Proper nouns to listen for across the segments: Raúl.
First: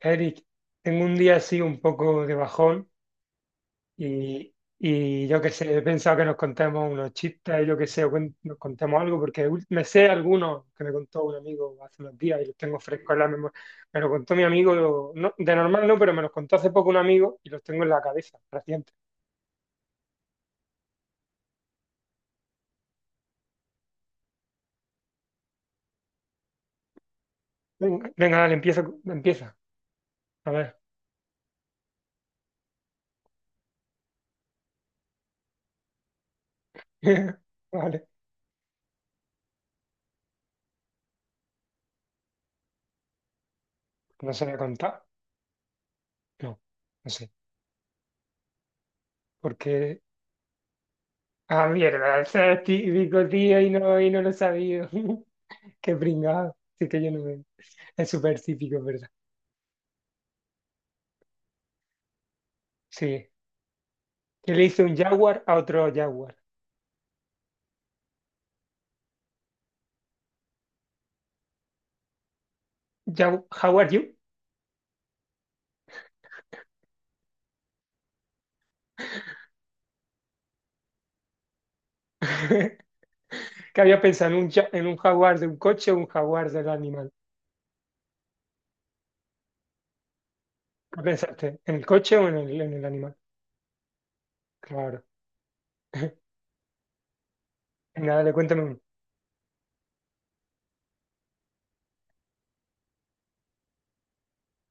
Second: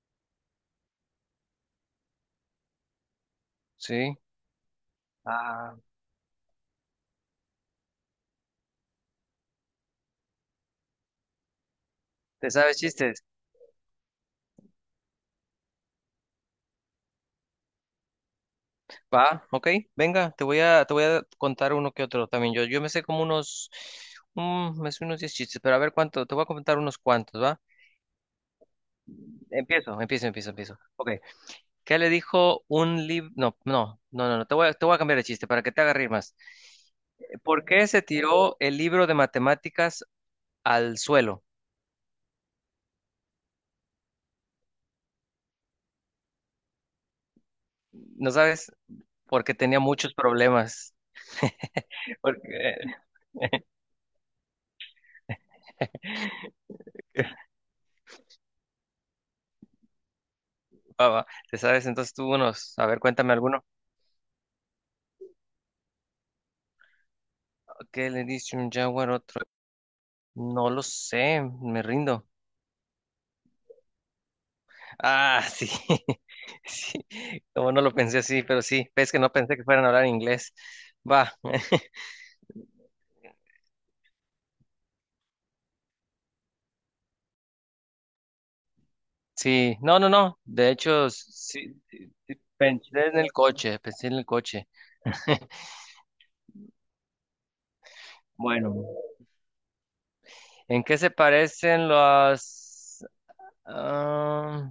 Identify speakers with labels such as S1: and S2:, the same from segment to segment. S1: Eric, tengo un día así un poco de bajón
S2: Sí.
S1: y yo qué
S2: Ah,
S1: sé, he pensado que nos contemos unos chistes, yo qué sé, o nos contemos algo, porque me sé algunos que me contó un amigo hace unos días y
S2: ¿te
S1: los
S2: sabes
S1: tengo frescos en
S2: chistes?
S1: la memoria. Me lo contó mi amigo, de normal no, pero me los contó hace poco un amigo y los tengo en la cabeza, reciente.
S2: Va, ok, venga, te voy a contar uno que otro también. Yo me sé unos 10 chistes, pero a ver cuánto, te voy a contar unos cuantos, ¿va?
S1: Venga, venga, dale, empieza, empieza.
S2: Empiezo, empiezo,
S1: A
S2: empiezo,
S1: ver.
S2: empiezo. Ok, ¿qué le dijo un libro? No, no, no, no, no, te voy a cambiar el chiste para que te haga reír más. ¿Por qué se
S1: Vale,
S2: tiró el libro de matemáticas al suelo?
S1: no se voy a contar. No, no sé.
S2: ¿No sabes? Porque tenía
S1: Porque,
S2: muchos problemas.
S1: mierda, ese es
S2: Porque.
S1: típico, tío, y no lo he sabido. Qué pringado. Sí que yo no me... Es súper típico, es ¿verdad?
S2: Va, va, ¿te sabes entonces tú unos? A ver,
S1: Sí.
S2: cuéntame alguno.
S1: Que le hizo un jaguar a otro jaguar.
S2: ¿Qué le dice un jaguar a otro? No lo sé, me rindo.
S1: How are you?
S2: Ah, sí. Sí, como no lo pensé así, pero sí, es que no pensé que fueran a hablar inglés. Va,
S1: Que había pensado en en un jaguar de un coche o un jaguar del animal.
S2: sí, no, no, no. De
S1: ¿Qué
S2: hecho,
S1: pensaste? ¿En
S2: sí,
S1: el
S2: sí,
S1: coche o
S2: sí,
S1: en en el
S2: pensé
S1: animal?
S2: en el coche, pensé en el coche.
S1: Claro. Nada, le cuéntame
S2: Bueno,
S1: uno.
S2: ¿en qué se parecen los... Ah,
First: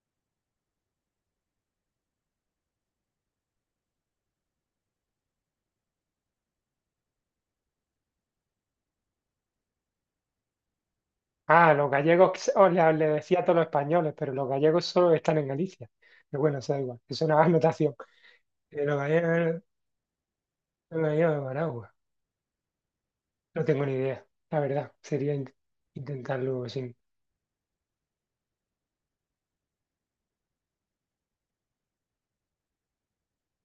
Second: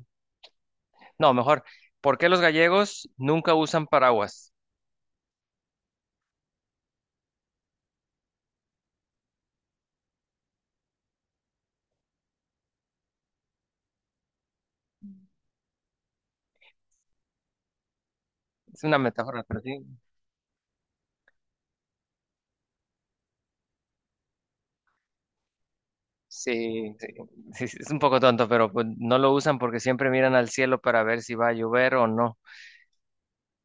S2: no, mejor, ¿por qué los gallegos nunca usan paraguas?
S1: Ah, los gallegos, que os le, le decía a todos los españoles, pero los gallegos solo están en Galicia. Pero bueno, eso da igual, es una anotación.
S2: Es
S1: Eh, Los
S2: una metáfora, pero
S1: gallegos,
S2: sí.
S1: los gallegos de Managua. No tengo ni idea, la verdad. Sería intentarlo sin.
S2: Sí, sí, sí, sí, es un poco tonto, pero pues, no lo usan porque siempre miran al cielo para ver si va a llover o no.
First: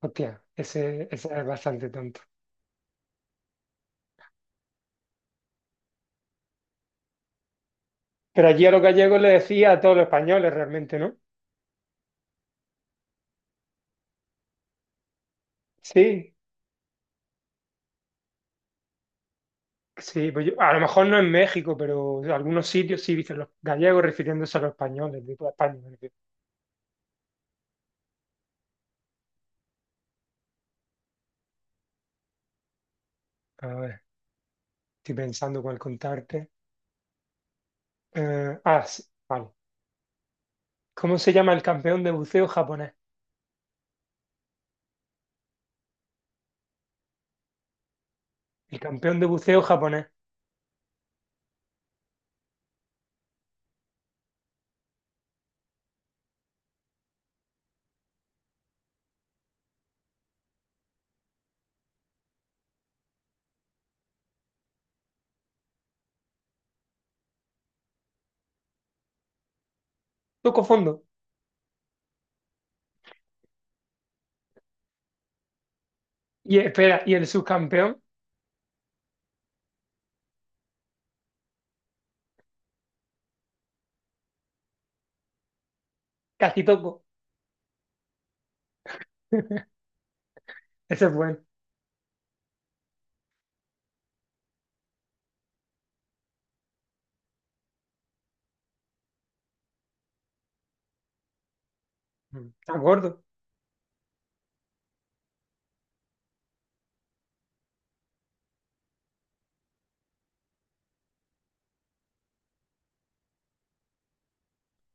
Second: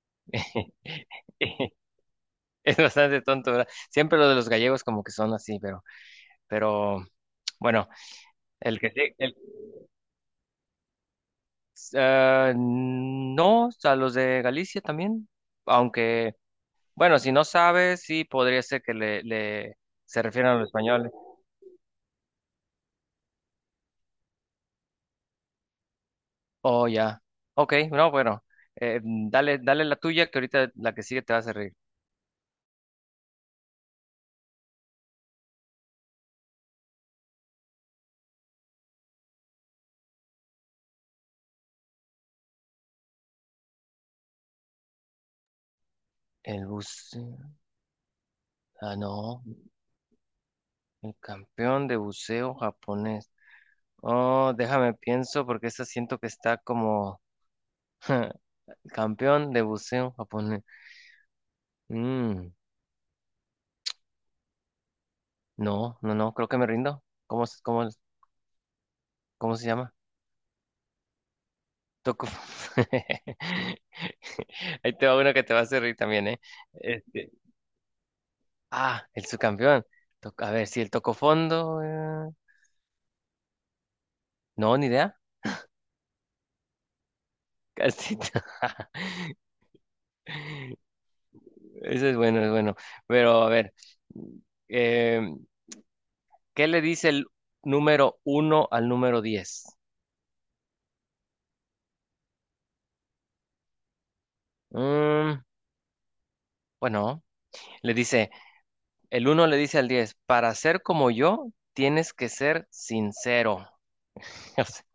S1: Hostia, ese es bastante tonto.
S2: Es bastante tonto, ¿verdad? Siempre lo de los gallegos como que son así, pero bueno,
S1: Pero allí a
S2: el
S1: los
S2: que sí-
S1: gallegos le
S2: el-
S1: decía a todos los españoles realmente, ¿no?
S2: ah, no, a los de Galicia también,
S1: Sí,
S2: aunque, bueno, si no sabes, sí podría ser que le se
S1: sí, pues
S2: refieran a los
S1: a lo mejor
S2: españoles.
S1: no en México, pero en algunos sitios sí dicen los gallegos refiriéndose a los españoles de toda España. Me refiero.
S2: Oh, ya. Ok, no, bueno, dale, dale la tuya, que ahorita la que sigue te vas a reír.
S1: A ver, estoy pensando cuál contarte. Sí, vale. ¿Cómo se llama el campeón de buceo japonés?
S2: El bus.
S1: El
S2: Ah,
S1: campeón de
S2: no,
S1: buceo japonés.
S2: el campeón de buceo japonés. Oh, déjame pienso porque esta siento que está como campeón de buceo japonés. Mm, no, no, no, creo que me rindo. ¿Cómo se llama?
S1: Toco fondo.
S2: Toku. Ahí te va uno que te va a hacer reír también, ¿eh?
S1: Y espera, y el
S2: Este,
S1: subcampeón,
S2: el subcampeón. A ver, si el tocó fondo. No, ni idea.
S1: casi toco.
S2: Casi.
S1: Ese es bueno.
S2: Eso es bueno, es bueno. Pero a ver. mm, em, ¿Qué le dice el número uno al número 10?
S1: Está gordo.
S2: Mm, bueno, le dice, el uno le dice al 10 para ser como yo, tienes que ser sincero.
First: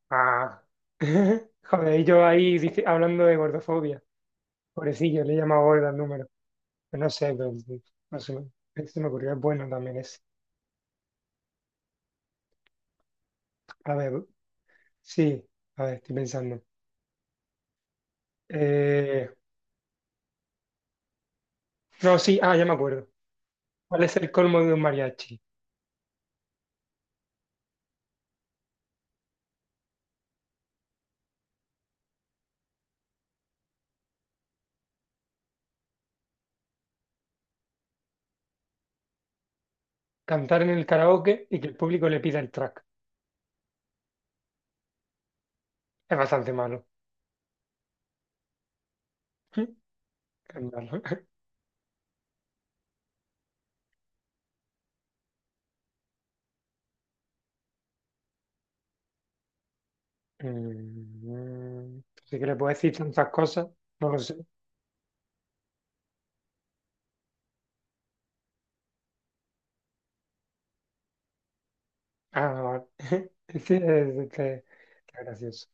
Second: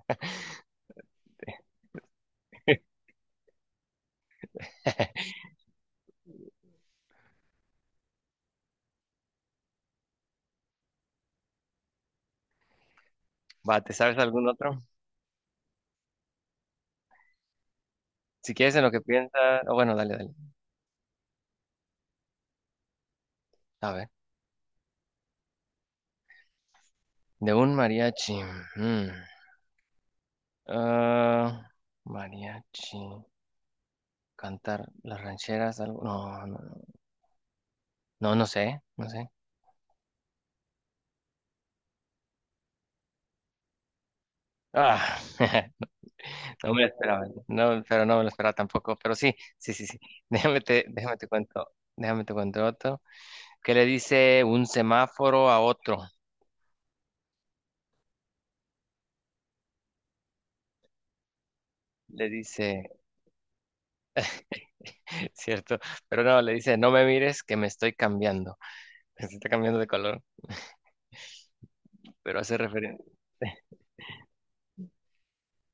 S1: Ah, joder, y yo ahí hablando de gordofobia. Pobrecillo, le he llamado gorda al número. Pero no sé, pero sí, no sé, se me ocurrió, es bueno también ese.
S2: Va, ¿te
S1: A
S2: sabes
S1: ver,
S2: algún otro?
S1: sí, a ver, estoy pensando.
S2: Si quieres en lo que
S1: Eh,
S2: piensas, oh, bueno, dale, dale.
S1: no, sí, ah, ya me acuerdo.
S2: A
S1: ¿Cuál
S2: ver,
S1: es el colmo de un mariachi?
S2: de un mariachi. mm, ah, mariachi. Cantar las rancheras, algo. No, no, no, no, no sé, no sé.
S1: Cantar en el karaoke y que el público le pida el track.
S2: Ah,
S1: Es bastante
S2: no me
S1: malo.
S2: lo esperaba, no, pero no me lo esperaba tampoco. Pero sí, sí, sí, sí. Déjame
S1: Es
S2: te,
S1: malo.
S2: déjame te cuento, déjame te cuento otro. ¿Qué le dice un semáforo a otro?
S1: Mm,
S2: Le
S1: así que le puedo
S2: dice,
S1: decir tantas cosas, no lo sé.
S2: cierto, pero no, le dice, no me mires que me estoy cambiando. Se está cambiando de color, pero hace
S1: Ah, vale.
S2: referencia.
S1: Este es gracioso.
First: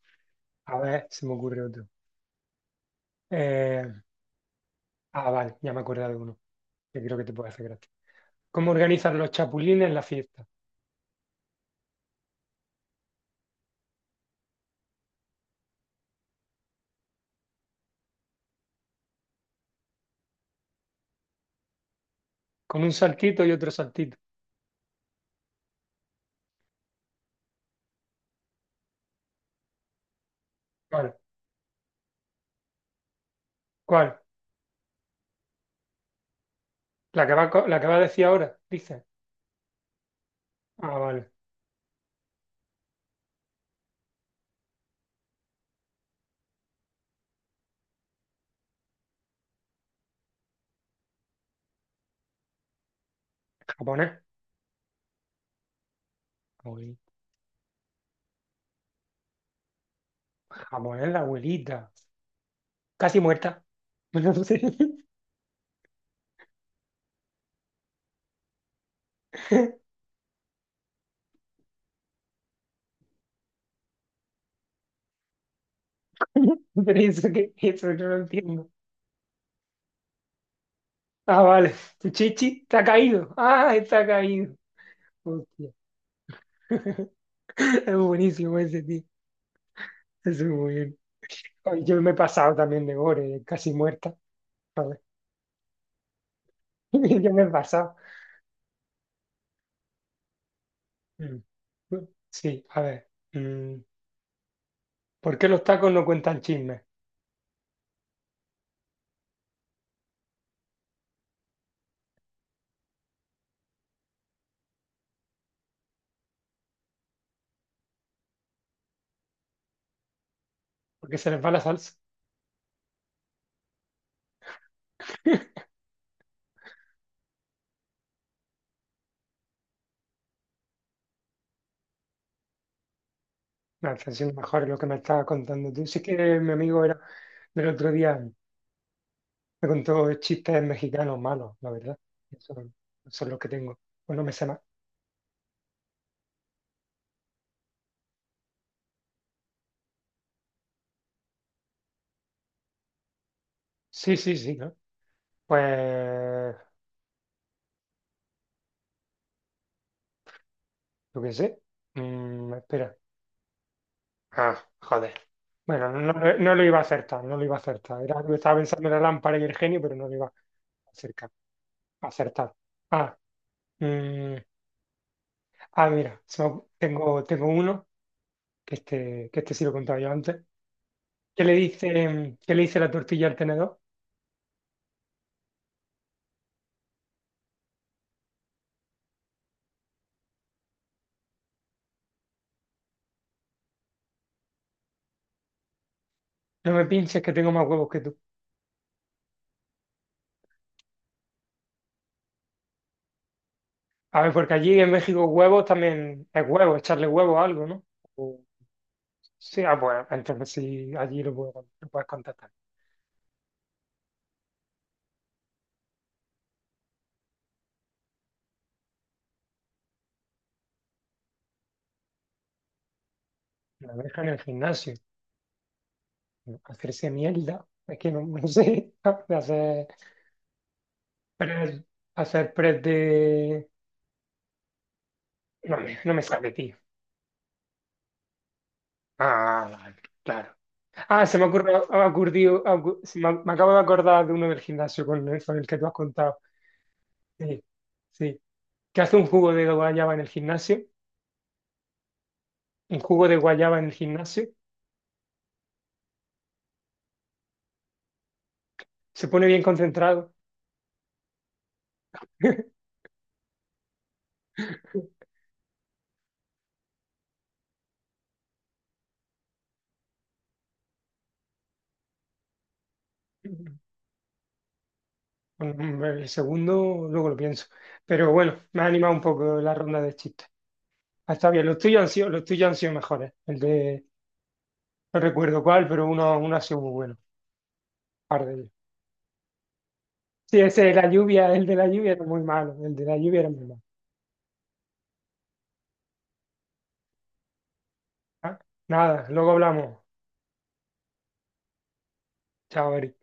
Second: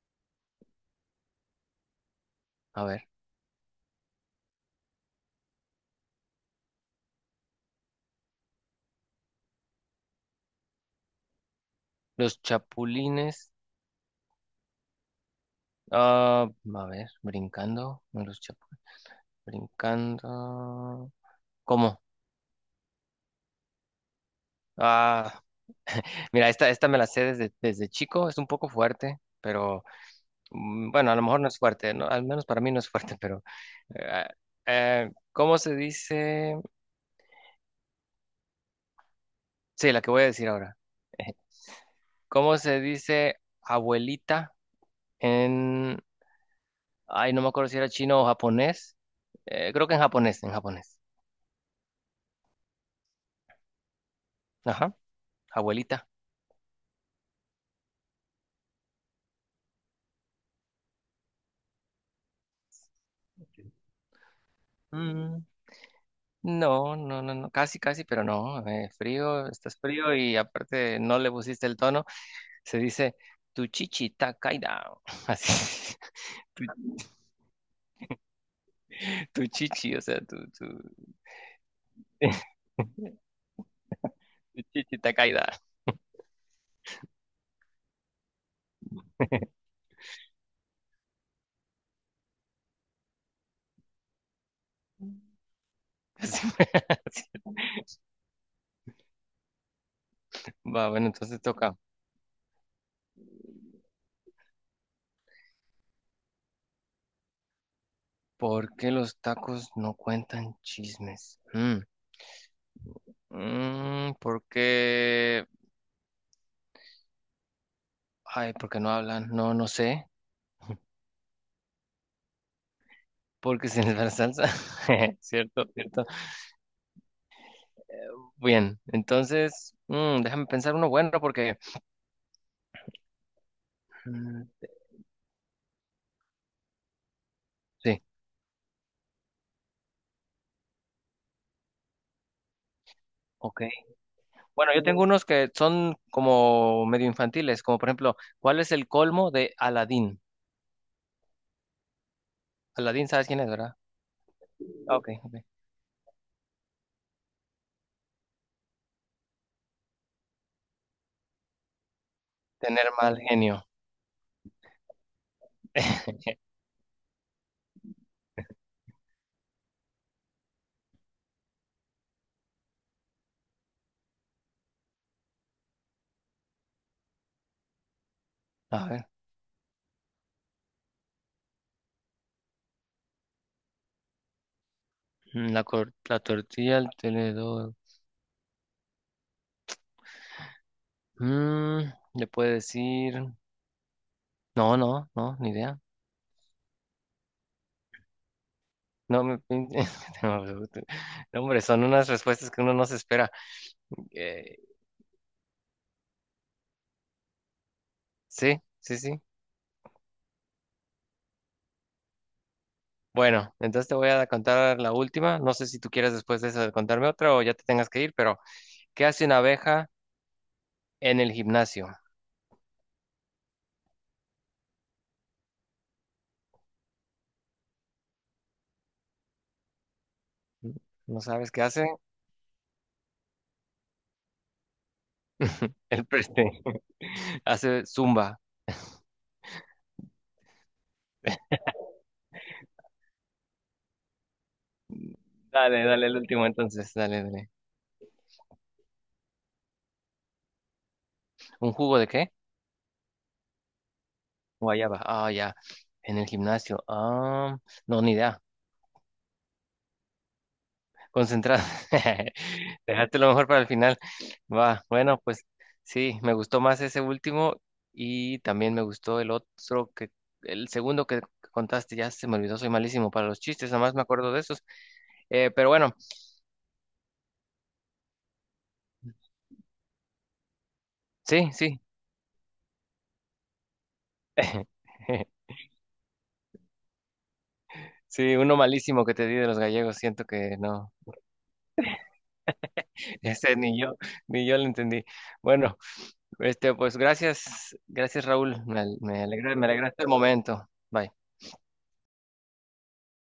S1: A ver, se me ocurre otro.
S2: A ver,
S1: Eh, vale, ya me acordé de uno, que creo que te puede hacer gracia. ¿Cómo organizan los chapulines la fiesta?
S2: los chapulines. Ah, a ver, brincando. No, los chapulines. Brincando. ¿Cómo?
S1: Con un saltito y otro saltito.
S2: Ah, mira, esta me la sé desde, chico. Es un poco fuerte, pero. Bueno, a
S1: ¿Cuál?
S2: lo mejor no es fuerte, ¿no? Al menos para mí no es fuerte, pero
S1: ¿Cuál?
S2: eh, ¿cómo se dice?
S1: ¿La que va, la que va a decir ahora? Dice.
S2: Sí, la que voy a decir ahora.
S1: Ah, vale,
S2: ¿Cómo se dice abuelita en, ay, no me acuerdo si era chino o japonés? Creo que en japonés, en japonés.
S1: japonés.
S2: Ajá, abuelita.
S1: Abue- Japonés, la abuelita. Casi muerta. No sé.
S2: Mm, no, no, no, no, casi, casi, pero no. Frío, estás frío y aparte no le pusiste el tono. Se dice tu chichi está caída. Así, tu,
S1: Pero eso que, eso no lo entiendo.
S2: tu, chichi, o sea, tu.
S1: Ah, vale. Tu chichi está caído. Ah, está caído.
S2: Chichita caída.
S1: Hostia, es buenísimo ese tío. Es muy bien. Ay, yo me he pasado también de gore, casi muerta.
S2: Sí.
S1: Yo me he pasado.
S2: Va, bueno, entonces
S1: Mm.
S2: toca.
S1: Sí, a ver. ¿Por qué los tacos no cuentan chismes?
S2: ¿Por qué los tacos no cuentan chismes? ¿Por qué? Ay, ¿por qué no hablan? No, no sé.
S1: Porque se les va la salsa.
S2: Porque se les va la salsa. Cierto, cierto. Bien, entonces, déjame pensar uno bueno porque.
S1: Me está siendo
S2: Mm,
S1: mejor lo que me estabas contando tú. Sí que mi amigo era del otro
S2: sí,
S1: día, me contó chistes mexicanos malos, la verdad. Eso, eso es lo que
S2: ok.
S1: tengo. Bueno, me sé más.
S2: Bueno, yo tengo unos que son como medio infantiles, como por ejemplo, ¿cuál es el colmo de Aladín? Aladín, ¿sabes quién es, verdad?
S1: Sí, sí, sí, ¿no?
S2: Ah, ok, ok.
S1: Pues, yo qué sé. Mm,
S2: Tener
S1: espera.
S2: mal genio.
S1: Ah, joder. Bueno, no, lo no lo iba a acertar, no lo iba a acertar. Era, estaba pensando en la lámpara y el genio, pero no lo iba a acercar, a acertar. Ah, Mm, mira, tengo uno,
S2: A ver,
S1: que este sí lo he contado yo antes. ¿Qué le dice la tortilla al tenedor?
S2: la tortilla, el tenedor. Mm, le puede decir. No, no, no, ni idea.
S1: No me pinches que tengo más huevos que tú.
S2: No, no, no, hombre, son unas respuestas que uno no se espera.
S1: A ver, porque
S2: Eh,
S1: allí en México huevos también es huevo, echarle huevo a algo, ¿no? O-
S2: sí, sí, sí.
S1: sí, ah, bueno, entonces sí, allí lo puedes contestar.
S2: Bueno, entonces te voy a contar la última. No sé si tú quieres después de eso contarme otra o ya te tengas que ir, pero ¿qué hace una abeja en el gimnasio?
S1: La abeja en el gimnasio, hacerse mierda, es que no, no sé, de
S2: ¿No sabes qué
S1: press,
S2: hace?
S1: hacer press de... No,
S2: El
S1: no me
S2: preste.
S1: sale, tío.
S2: Hace zumba.
S1: Ah, vale, claro. Ah, se me ha ocurrido, ha ocurrido- ha ocu- se me, me acabo de acordar de uno del gimnasio con con el que
S2: Dale,
S1: tú has
S2: dale, el
S1: contado.
S2: último entonces. Dale, dale.
S1: Sí, sí. Que hace un jugo de guayaba en el gimnasio,
S2: ¿Un jugo de qué?
S1: un jugo de guayaba en el gimnasio,
S2: Guayaba. Ah, ya. En el gimnasio. Ah, no, ni idea.
S1: se pone bien concentrado.
S2: Concentrado. Dejaste lo mejor para el final. Va, bueno, pues sí, me gustó más ese último y también me gustó el otro que, el segundo que contaste, ya se me olvidó, soy malísimo para los chistes, nada más me acuerdo de esos. Pero bueno,
S1: Mm, el segundo, luego lo pienso. Pero bueno, me ha animado un poco la ronda de chistes. Ah, está
S2: sí,
S1: bien,
S2: sí.
S1: los tuyos han sido mejores. El de, no recuerdo cuál, pero uno, uno ha sido muy bueno.
S2: Sí,
S1: Par de
S2: uno
S1: ellos.
S2: malísimo que te di de los gallegos, siento que
S1: Sí, ese
S2: no,
S1: de la lluvia, el de la lluvia era muy malo, el de la lluvia era
S2: ese
S1: muy
S2: ni
S1: malo.
S2: yo, ni yo lo entendí. Bueno. Este, pues gracias, gracias
S1: Ah,
S2: Raúl, me, me
S1: nada, luego
S2: alegra, me
S1: hablamos.
S2: alegraste el momento. Bye.
S1: Chao, Eric.